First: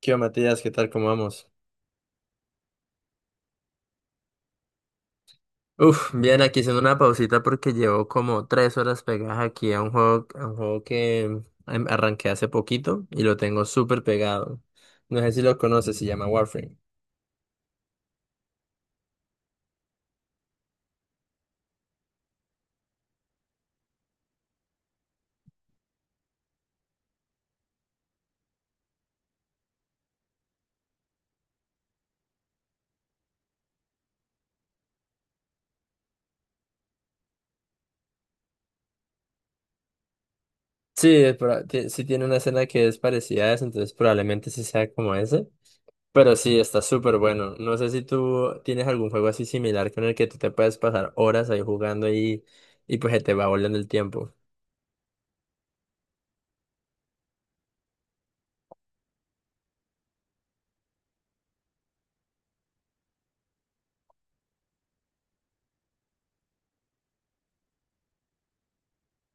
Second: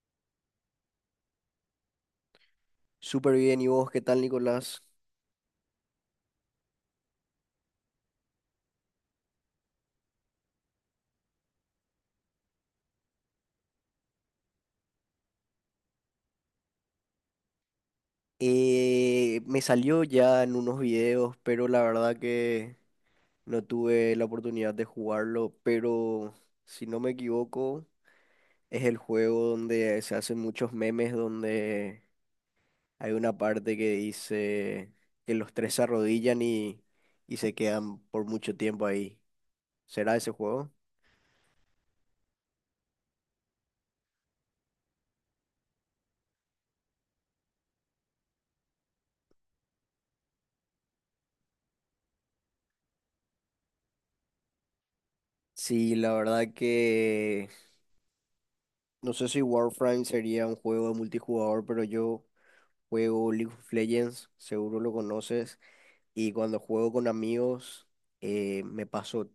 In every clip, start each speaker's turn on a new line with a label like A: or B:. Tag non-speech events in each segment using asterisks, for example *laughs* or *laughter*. A: ¿Qué onda, Matías? ¿Qué tal? ¿Cómo vamos?
B: Súper bien, ¿y vos qué tal, Nicolás?
A: Uf, bien, aquí haciendo una pausita porque llevo como 3 horas pegadas aquí a un juego que arranqué hace poquito y lo tengo súper pegado. No sé si lo conoces, se llama Warframe.
B: Me salió ya en unos videos, pero la verdad que no tuve la oportunidad de jugarlo, pero si no me equivoco, es el juego donde se hacen muchos memes, donde hay una parte que dice que los tres se arrodillan y se quedan por mucho tiempo ahí. ¿Será ese juego?
A: Sí, sí tiene una escena que es parecida a esa, entonces probablemente sí sea como ese. Pero sí, está súper bueno. No sé si tú tienes algún juego así similar con el que tú te puedes pasar horas ahí jugando y pues se te va volando el tiempo.
B: Sí, la verdad que no sé si Warframe sería un juego de multijugador, pero yo... Juego League of Legends, seguro lo conoces. Y cuando juego con amigos, me paso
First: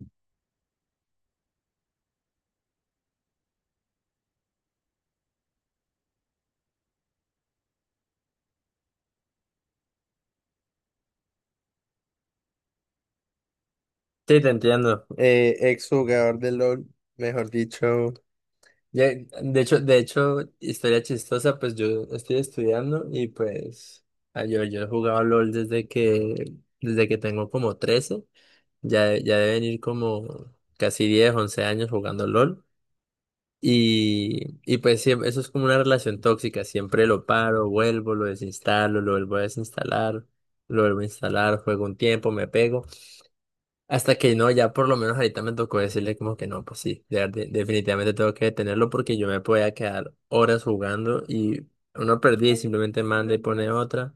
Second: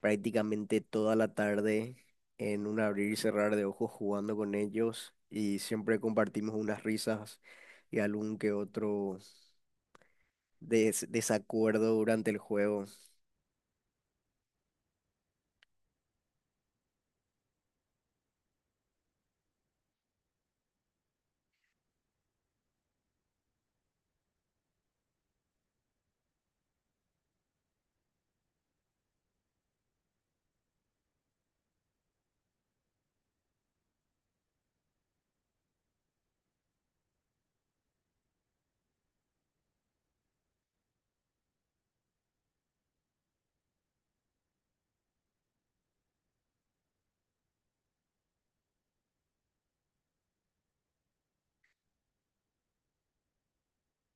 B: prácticamente toda la tarde en un abrir y cerrar de ojos jugando con ellos. Y siempre compartimos unas risas y algún que otro desacuerdo durante el juego.
A: Sí, te entiendo. Ex jugador de LOL, mejor dicho. Ya, de hecho, historia chistosa, pues yo estoy estudiando y pues yo he jugado LOL desde que, tengo como 13, ya deben ir como casi 10, 11 años jugando LOL y pues eso es como una relación tóxica, siempre lo paro, vuelvo, lo desinstalo, lo vuelvo a desinstalar, lo vuelvo a instalar, juego un tiempo, me pego. Hasta que no, ya por lo menos ahorita me tocó decirle como que no, pues sí, definitivamente tengo que detenerlo porque yo me podía quedar horas jugando y uno perdía y simplemente manda y pone otra,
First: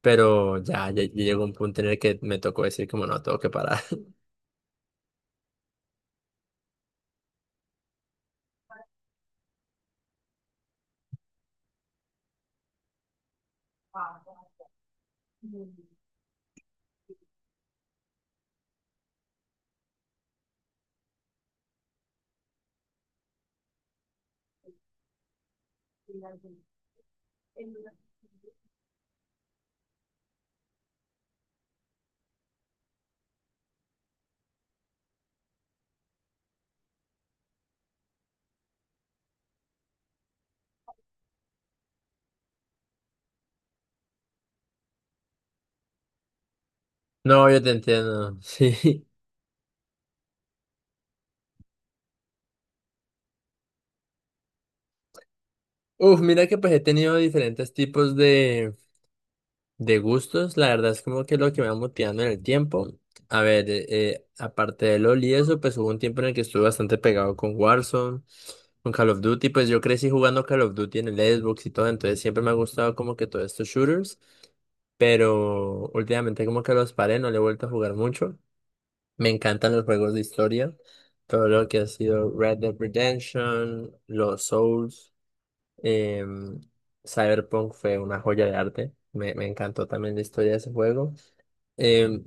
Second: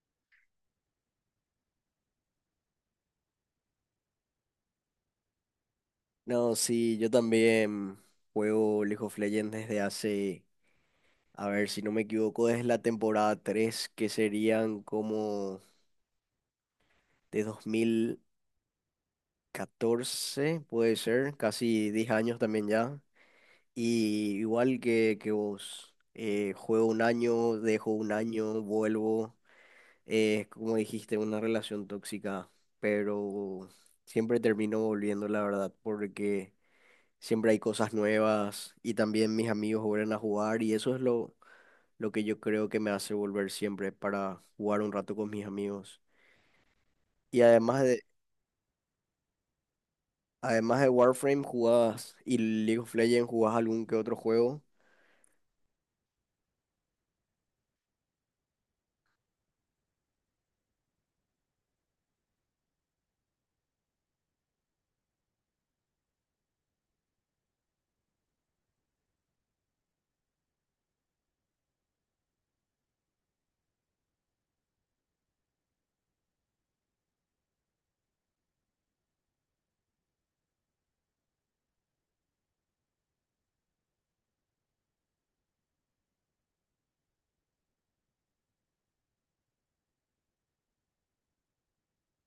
A: pero ya, ya, ya llegó un punto en el que me tocó decir como no, tengo que parar. *laughs*
B: No, sí, yo también juego League of Legends desde hace, a ver si no me equivoco, desde la temporada 3, que serían como de dos mil catorce, puede ser, casi 10 años también ya. Y igual que vos, juego un año, dejo un año, vuelvo. Eh, como dijiste, una relación tóxica, pero siempre termino volviendo, la verdad, porque siempre hay cosas nuevas y también mis amigos vuelven a jugar y eso es lo que yo creo que me hace volver siempre para jugar un rato con mis amigos. Y
A: No, yo te
B: además
A: entiendo, *laughs* sí.
B: Además de Warframe, jugabas y League of Legends, jugabas algún que otro juego.
A: Uf, mira que pues he tenido diferentes tipos de gustos, la verdad es como que lo que me va motivando en el tiempo. A ver, aparte de LoL y eso, pues hubo un tiempo en el que estuve bastante pegado con Warzone, con Call of Duty, pues yo crecí jugando Call of Duty en el Xbox y todo, entonces siempre me ha gustado como que todos estos shooters, pero últimamente como que los paré, no le he vuelto a jugar mucho. Me encantan los juegos de historia, todo lo que ha sido Red Dead Redemption, los Souls. Eh, Cyberpunk fue una joya de arte. Me encantó también la historia de ese juego. Eh,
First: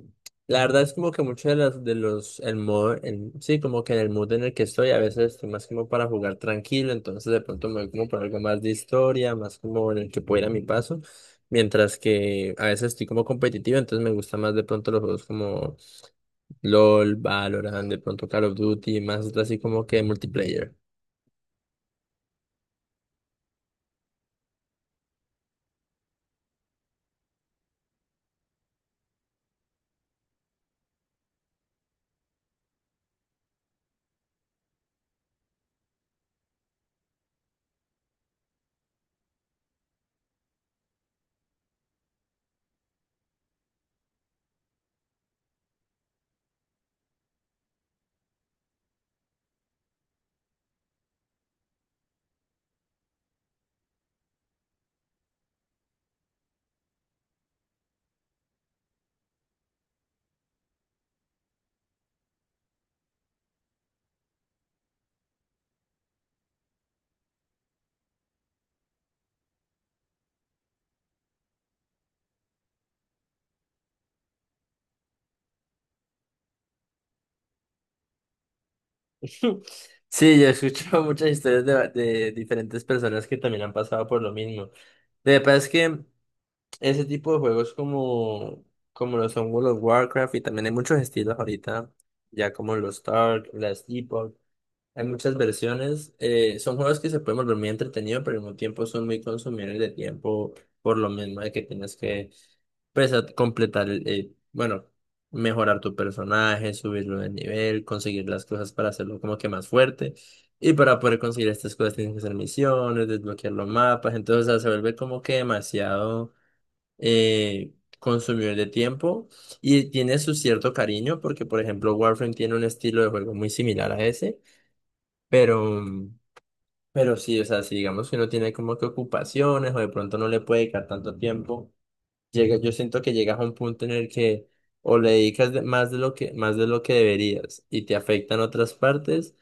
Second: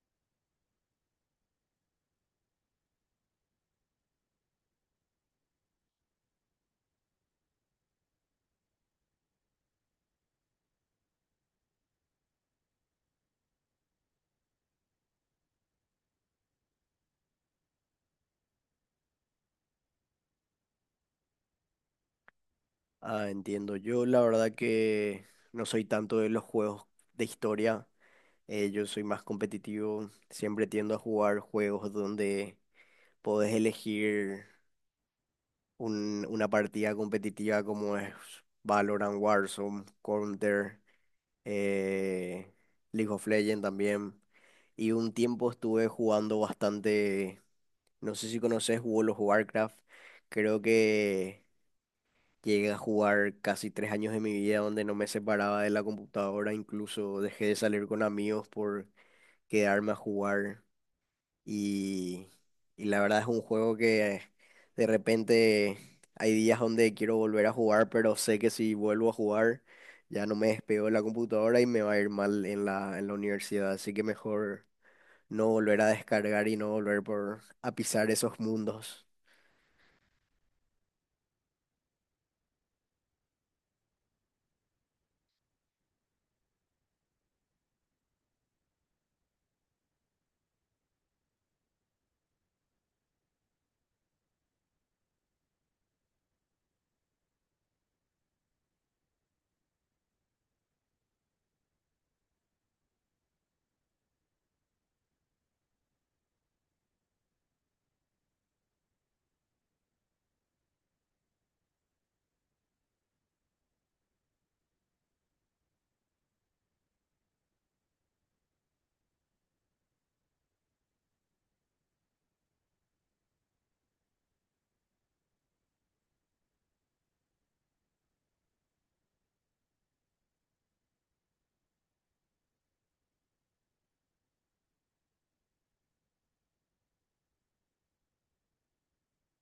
A: la verdad es como que muchos de los, el modo, sí, como que en el mood en el que estoy, a veces estoy más como para jugar tranquilo, entonces de pronto me voy como por algo más de historia, más como en el que pueda ir a mi paso, mientras que a veces estoy como competitivo, entonces me gusta más de pronto los juegos como LOL, Valorant, de pronto Call of Duty, más así como que multiplayer.
B: Ah, entiendo. Yo la verdad que no soy tanto de los juegos de historia. Yo soy más competitivo. Siempre tiendo a jugar juegos donde podés elegir una partida competitiva como es Valorant, Warzone, Counter. eh, League of Legends también. Y un tiempo estuve jugando bastante, no sé si conoces World of Warcraft, creo que llegué a jugar casi tres años de mi vida donde no me separaba de la computadora, incluso dejé de salir con amigos por quedarme a jugar. Y, y la verdad es un juego que de repente hay días donde quiero volver a jugar, pero sé que si vuelvo a jugar ya no me despego de la computadora y me va a ir mal en en la universidad. Así que mejor no volver a descargar y no volver por, a pisar esos mundos.
A: *laughs* Sí, yo he escuchado muchas historias de diferentes personas que también han pasado por lo mismo. De verdad es que ese tipo de juegos como lo son World of Warcraft y también hay muchos estilos ahorita, ya como los Tark, las Epoch. Hay muchas versiones. Son juegos que se pueden volver muy entretenidos, pero al mismo tiempo son muy consumidores de tiempo por lo mismo de que tienes que pues, completar, bueno, mejorar tu personaje, subirlo de nivel, conseguir las cosas para hacerlo como que más fuerte. Y para poder conseguir estas cosas tienes que hacer misiones, desbloquear los mapas. Entonces, o sea, se vuelve como que demasiado eh, consumidor de tiempo. Y tiene su cierto cariño, porque por ejemplo, Warframe tiene un estilo de juego muy similar a ese. Pero, pero sí, o sea, si digamos que no tiene como que ocupaciones o de pronto no le puede dedicar tanto tiempo, llega, yo siento que llegas a un punto en el que o le dedicas más de lo que, deberías y te afectan otras partes,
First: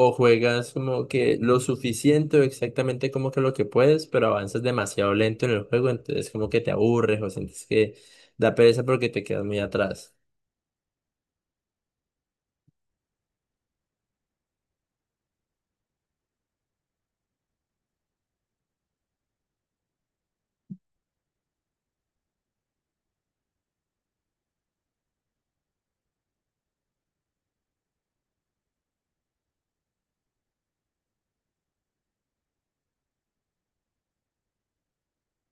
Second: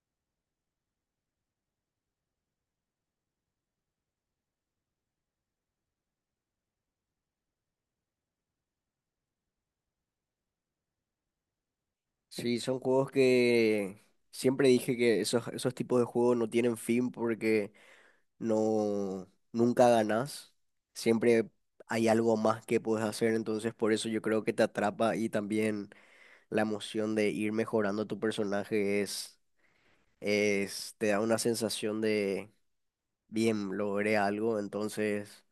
A: o juegas como que lo suficiente o exactamente como que lo que puedes, pero avanzas demasiado lento en el juego, entonces como que te aburres o sientes que da pereza porque te quedas muy atrás.
B: Sí, son juegos que siempre dije que esos tipos de juegos no tienen fin porque no, nunca ganas, siempre hay algo más que puedes hacer, entonces por eso yo creo que te atrapa y también la emoción de ir mejorando tu personaje es, te da una sensación de, bien, logré algo, entonces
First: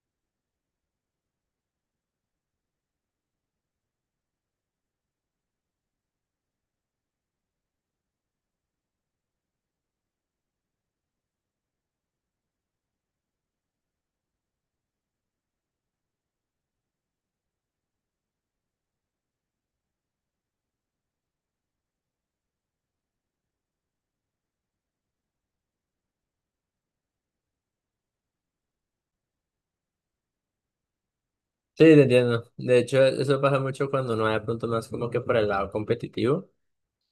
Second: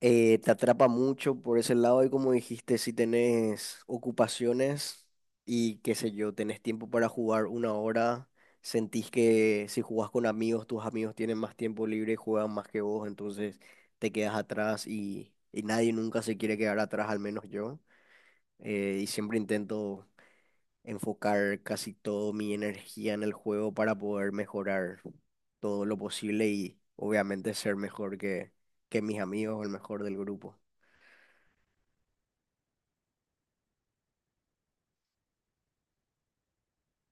B: te atrapa mucho por ese lado y, como dijiste, si tenés ocupaciones y qué sé yo, tenés tiempo para jugar una hora, sentís que si jugás con amigos, tus amigos tienen más tiempo libre y juegan más que vos, entonces te quedas atrás y nadie nunca se quiere quedar atrás, al menos yo. Y siempre intento enfocar casi toda mi energía en el juego para poder mejorar todo lo posible y obviamente ser mejor que mis amigos o el mejor del grupo.
A: Sí, te entiendo. De hecho, eso pasa mucho cuando no hay de pronto más como que por el lado competitivo.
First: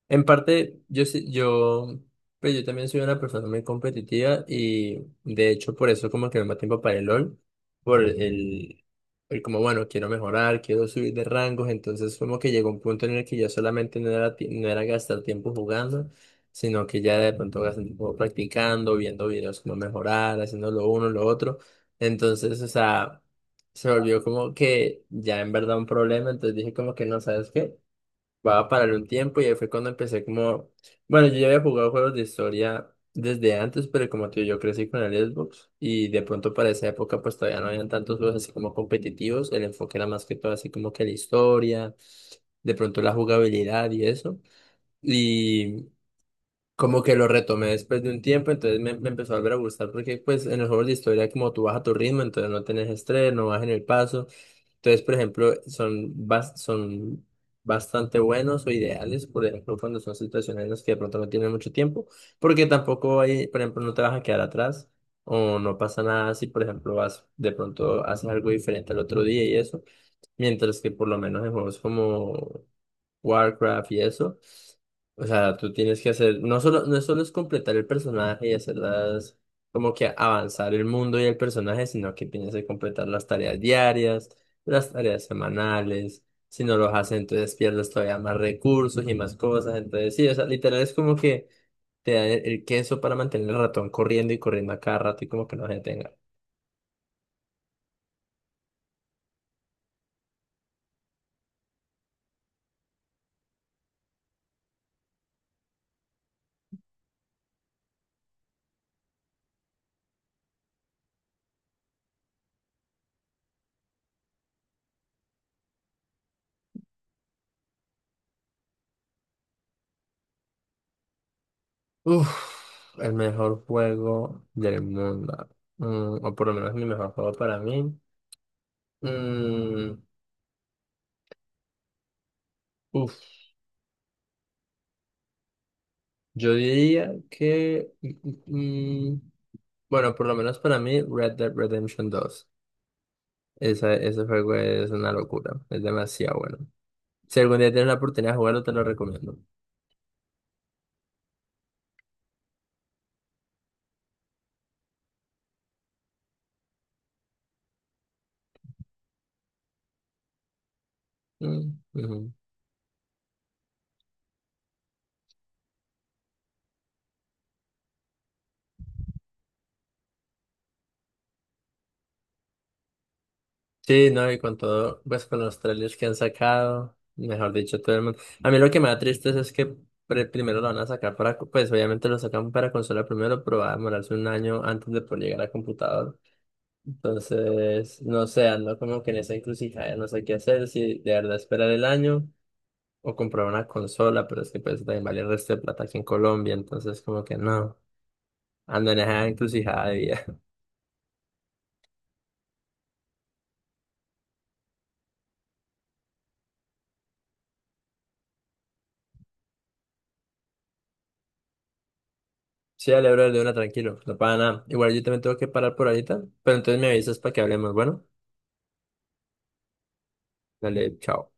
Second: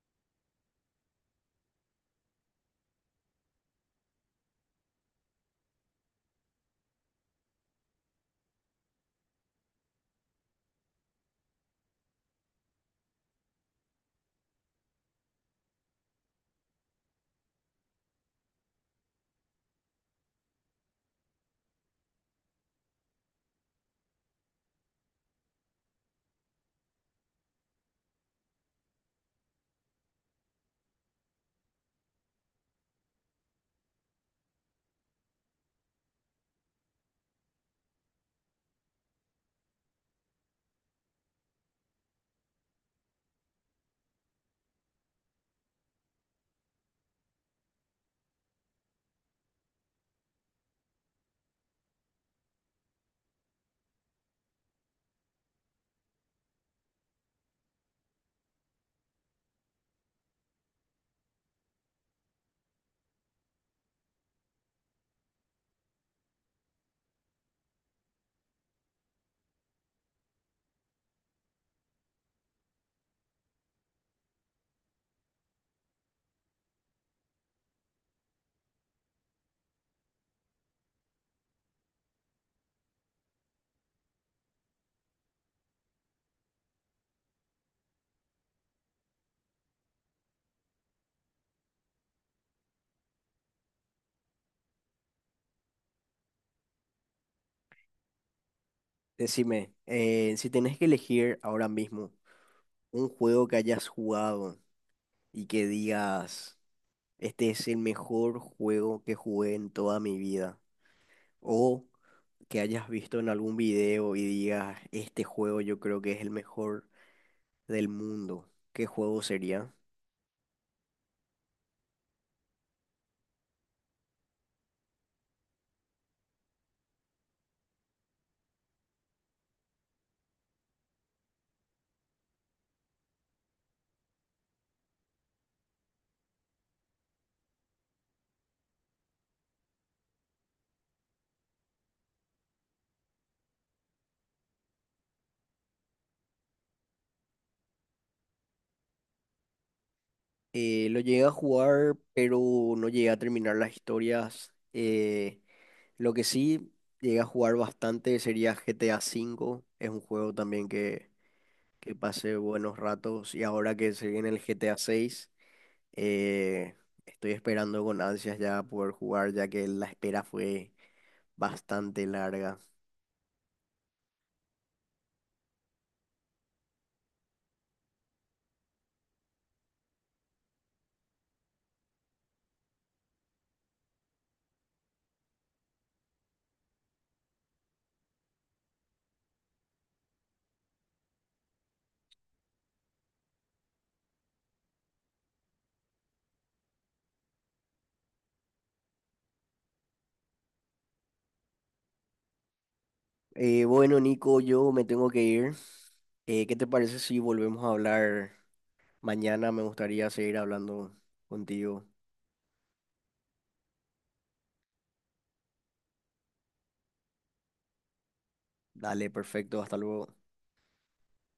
A: En parte, yo, pero yo también soy una persona muy competitiva y de hecho por eso como que me da tiempo para el LOL, por el como, bueno, quiero mejorar, quiero subir de rangos, entonces como que llegó un punto en el que ya solamente no era gastar tiempo jugando, sino que ya de pronto gastar tiempo practicando, viendo videos como mejorar, haciendo lo uno, lo otro. Entonces, o sea, se volvió como que ya en verdad un problema, entonces dije como que no, ¿sabes qué? Va a parar un tiempo y ahí fue cuando empecé como, bueno, yo ya había jugado juegos de historia desde antes, pero como tú yo crecí con el Xbox y de pronto para esa época pues todavía no habían tantos juegos así como competitivos, el enfoque era más que todo así como que la historia, de pronto la jugabilidad y eso. Y como que lo retomé después de un tiempo, entonces me empezó a volver a gustar porque pues en los juegos de historia como tú vas a tu ritmo, entonces no tenés estrés, no vas en el paso. Entonces, por ejemplo, son bastante buenos o ideales, por ejemplo, cuando son situaciones en las que de pronto no tienes mucho tiempo, porque tampoco hay, por ejemplo, no te vas a quedar atrás o no pasa nada si, por ejemplo, vas de pronto haces algo diferente al otro día y eso. Mientras que por lo menos en juegos como Warcraft y eso, o sea, tú tienes que hacer, no solo es completar el personaje y hacerlas, como que avanzar el mundo y el personaje, sino que tienes que completar las tareas diarias, las tareas semanales. Si no los haces, entonces pierdes todavía más recursos y más cosas. Entonces, sí, o sea, literal es como que te da el queso para mantener el ratón corriendo y corriendo a cada rato y como que no se detenga.
B: Decime, si tenés que elegir ahora mismo un juego que hayas jugado y que digas, este es el mejor juego que jugué en toda mi vida, o que hayas visto en algún video y digas, este juego yo creo que es el mejor del mundo, ¿qué juego sería?
A: Uf, el mejor juego del mundo. O por lo menos mi mejor juego para mí. Mm, Uf, yo diría que, bueno, por lo menos para mí, Red Dead Redemption 2. Ese juego es una locura. Es demasiado bueno. Si algún día tienes la oportunidad de jugarlo, te lo recomiendo.
B: Lo llegué a jugar, pero no llegué a terminar las historias. Lo que sí llegué a jugar bastante sería GTA V, es un juego también
A: Mm,
B: que
A: ujú.
B: pase buenos ratos, y ahora que se viene el GTA 6, eh, estoy esperando con ansias ya poder jugar, ya que la espera fue bastante larga.
A: Sí, no, y con todo, pues con los trailers que han sacado, mejor dicho, todo el mundo. A mí lo que me da triste es, que primero lo van a sacar para, pues obviamente lo sacan para consola primero, pero va a demorarse un año antes de poder llegar a computador. Entonces, no sé, ando como que en esa encrucijada, no sé qué hacer, si de verdad esperar el año o comprar una consola, pero es que pues también vale el resto de plata aquí en Colombia, entonces como que no, ando en esa encrucijada.
B: Bueno, Nico, yo me tengo que ir. ¿Qué te parece si volvemos a hablar mañana? Me gustaría seguir hablando contigo.
A: Sí, dale, bro, de una, tranquilo, no pasa nada. Igual yo también tengo que parar por ahorita, pero entonces me avisas para que hablemos. Bueno,
B: Dale, perfecto, hasta luego.
A: dale, chao.